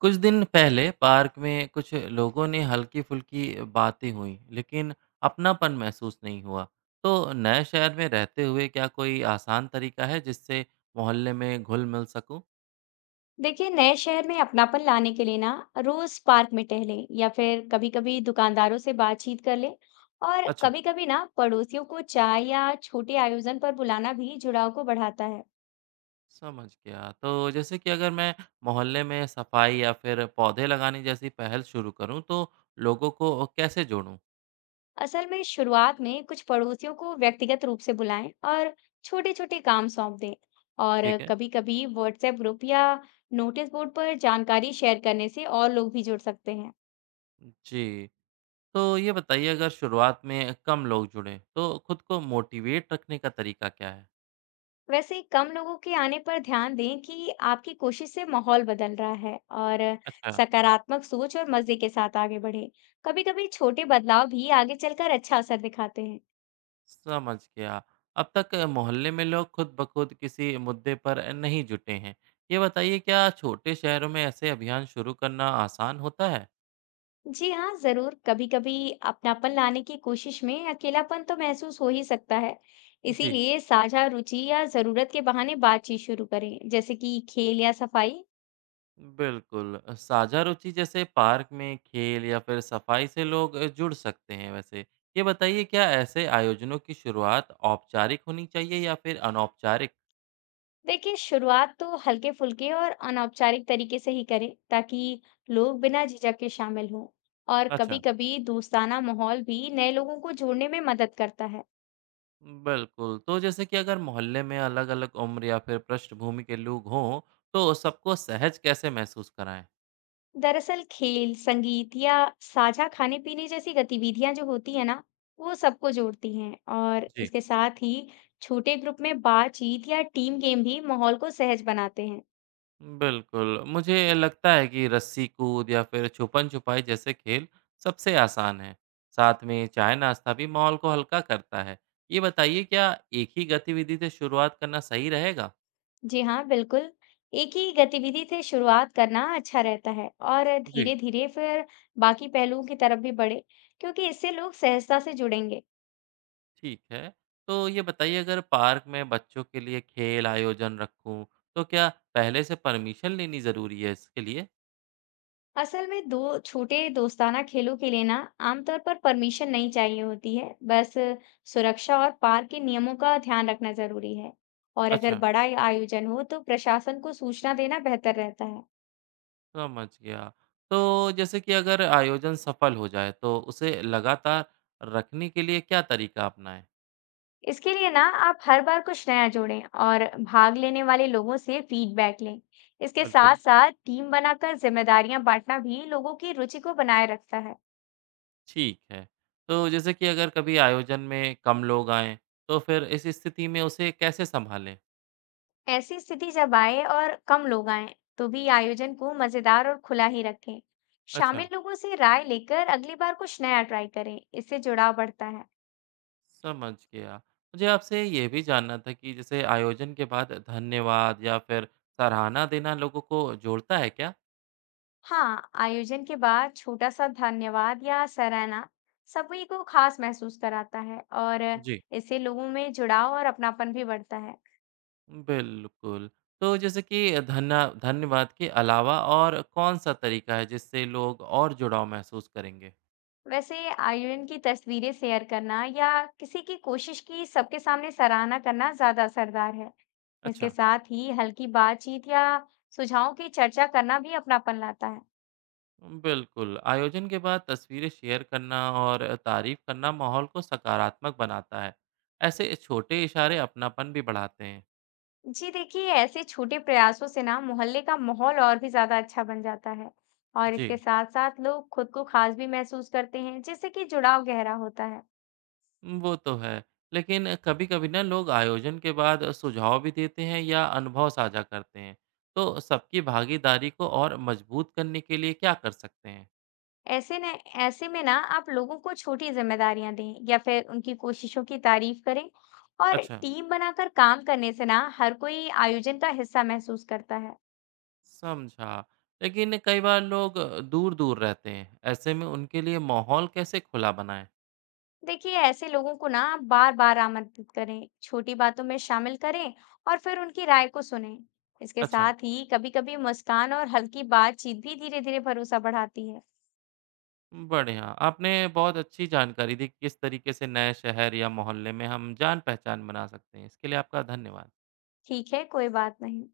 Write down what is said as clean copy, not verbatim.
कुछ दिन पहले पार्क में कुछ लोगों ने हल्की फुल्की बातें हुई लेकिन अपनापन महसूस नहीं हुआ। तो नए शहर में रहते हुए क्या कोई आसान तरीका है जिससे मोहल्ले में घुल मिल सकूं? देखिए, नए शहर में अपनापन लाने के लिए ना रोज पार्क में टहलें या फिर कभी-कभी दुकानदारों से बातचीत कर लें। और अच्छा, कभी-कभी ना पड़ोसियों को चाय या छोटे आयोजन पर बुलाना भी जुड़ाव को बढ़ाता है। समझ गया। तो जैसे कि अगर मैं मोहल्ले में सफाई या फिर पौधे लगाने जैसी पहल शुरू करूं तो लोगों को कैसे जोड़ूं? असल में शुरुआत में कुछ पड़ोसियों को व्यक्तिगत रूप से बुलाएं और छोटे-छोटे काम सौंप दें। और ठीक है। कभी-कभी व्हाट्सएप ग्रुप या नोटिस बोर्ड पर जानकारी शेयर करने से और लोग भी जुड़ सकते हैं। जी, तो ये बताइए अगर शुरुआत में कम लोग जुड़े तो खुद को मोटिवेट रखने का तरीका क्या है? वैसे कम लोगों के आने पर ध्यान दें कि आपकी कोशिश से माहौल बदल रहा है। और अच्छा। सकारात्मक सोच और मजे के साथ आगे बढ़े। कभी-कभी छोटे बदलाव भी आगे चलकर अच्छा असर दिखाते हैं। समझ गया। अब तक मोहल्ले में लोग खुद ब खुद किसी मुद्दे पर नहीं जुटे हैं। ये बताइए क्या छोटे शहरों में ऐसे अभियान शुरू करना आसान होता है? जी हाँ, जरूर। कभी-कभी अपनापन लाने की कोशिश में अकेलापन तो महसूस हो ही सकता है। जी, इसीलिए साझा रुचि या जरूरत के बहाने बातचीत शुरू करें, जैसे कि खेल या सफाई। बिल्कुल। साझा रुचि जैसे पार्क में खेल या फिर सफाई से लोग जुड़ सकते हैं वैसे। ये बताइए क्या ऐसे आयोजनों की शुरुआत औपचारिक होनी चाहिए या फिर अनौपचारिक? देखिए, शुरुआत तो हल्के फुल्के और अनौपचारिक तरीके से ही करें ताकि लोग बिना झिझक के शामिल हों। और कभी अच्छा, कभी दोस्ताना माहौल भी नए लोगों को जोड़ने में मदद करता है। बिल्कुल। तो जैसे कि अगर मोहल्ले में अलग-अलग उम्र या फिर पृष्ठभूमि के लोग हों, तो सबको सहज कैसे महसूस कराएं? दरअसल खेल, संगीत या साझा खाने पीने जैसी गतिविधियां जो होती है ना, वो सबको जोड़ती हैं। और जी, इसके साथ ही छोटे ग्रुप में बातचीत या टीम गेम भी माहौल को सहज बनाते हैं। बिल्कुल। मुझे लगता है कि रस्सी कूद या फिर छुपन-छुपाई जैसे खेल सबसे आसान हैं। साथ में चाय-नाश्ता भी माहौल को हल्का करता है। ये बताइए क्या एक ही गतिविधि से शुरुआत करना सही रहेगा? जी हाँ, बिल्कुल। एक ही गतिविधि से शुरुआत करना अच्छा रहता है और जी। धीरे-धीरे फिर बाकी पहलुओं की तरफ भी बढ़े, क्योंकि इससे लोग सहजता से जुड़ेंगे। ठीक है। तो ये बताइए अगर पार्क में बच्चों के लिए खेल आयोजन रखूँ, तो क्या पहले से परमिशन लेनी ज़रूरी है इसके लिए? असल में दो छोटे दोस्ताना खेलों के लिए ना आमतौर पर परमिशन नहीं चाहिए होती है। बस सुरक्षा और पार्क के नियमों का ध्यान रखना ज़रूरी है। और अगर अच्छा। बड़ा आयोजन हो तो प्रशासन को सूचना देना बेहतर रहता है। समझ गया। तो जैसे कि अगर आयोजन सफल हो जाए तो उसे लगातार रखने के लिए क्या तरीका अपनाएँ? इसके लिए ना आप हर बार कुछ नया जोड़ें और भाग लेने वाले लोगों से फीडबैक लें। इसके बिल्कुल, साथ साथ टीम बनाकर जिम्मेदारियां बांटना भी लोगों की रुचि को बनाए रखता है। ठीक है। तो जैसे कि अगर कभी आयोजन में कम लोग आएँ तो फिर इस स्थिति में उसे कैसे सँभालें? ऐसी स्थिति जब आए और कम लोग आए, तो भी आयोजन को मजेदार और खुला ही रखें। अच्छा, शामिल लोगों से राय लेकर अगली बार कुछ नया ट्राई करें। इससे जुड़ाव बढ़ता है। समझ गया। मुझे आपसे ये भी जानना था कि जैसे आयोजन के बाद धन्यवाद या फिर सराहना देना लोगों को जोड़ता है क्या? हाँ, आयोजन के बाद छोटा सा धन्यवाद या सराहना सभी को खास महसूस कराता है और जी। इससे लोगों में जुड़ाव और अपनापन भी बढ़ता है। बिल्कुल। तो जैसे कि धन्यवाद के अलावा और कौन-सा तरीका है जिससे लोग और जुड़ाव महसूस करेंगे? वैसे आयरन की तस्वीरें शेयर करना या किसी की कोशिश की सबके सामने सराहना करना ज्यादा असरदार है। इसके अच्छा, साथ ही हल्की बातचीत या सुझावों की चर्चा करना भी अपनापन लाता है। बिल्कुल। आयोजन के बाद तस्वीरें शेयर करना और तारीफ़ करना माहौल को सकारात्मक बनाता है। ऐसे छोटे इशारे अपनापन भी बढ़ाते हैं। जी, देखिए, ऐसे छोटे प्रयासों से ना मोहल्ले का माहौल और भी ज्यादा अच्छा बन जाता है। और इसके जी, साथ साथ लोग खुद को खास भी महसूस करते हैं, जिससे कि जुड़ाव गहरा होता है। वो तो है। लेकिन कभी-कभी ना लोग आयोजन के बाद सुझाव भी देते हैं या अनुभव साझा करते हैं। तो सबकी भागीदारी को और मजबूत करने के लिए क्या कर सकते हैं? ऐसे ने ऐसे में ना आप लोगों को छोटी जिम्मेदारियां दें या फिर उनकी कोशिशों की तारीफ करें। और अच्छा। टीम बनाकर काम करने से ना हर कोई आयोजन का हिस्सा महसूस करता है। समझा। लेकिन कई बार लोग दूर-दूर रहते हैं, ऐसे में उनके लिए माहौल कैसे खुला बनाएँ? देखिए, ऐसे लोगों को ना बार बार आमंत्रित करें, छोटी बातों में शामिल करें और फिर उनकी राय को सुनें। इसके अच्छा, साथ ही कभी कभी मुस्कान और हल्की बातचीत भी धीरे धीरे भरोसा बढ़ाती है। बढ़िया। आपने बहुत अच्छी जानकारी दी कि किस तरीके से नए शहर या मोहल्ले में हम जान-पहचान बना सकते हैं। इसके लिए आपका धन्यवाद। ठीक है, कोई बात नहीं।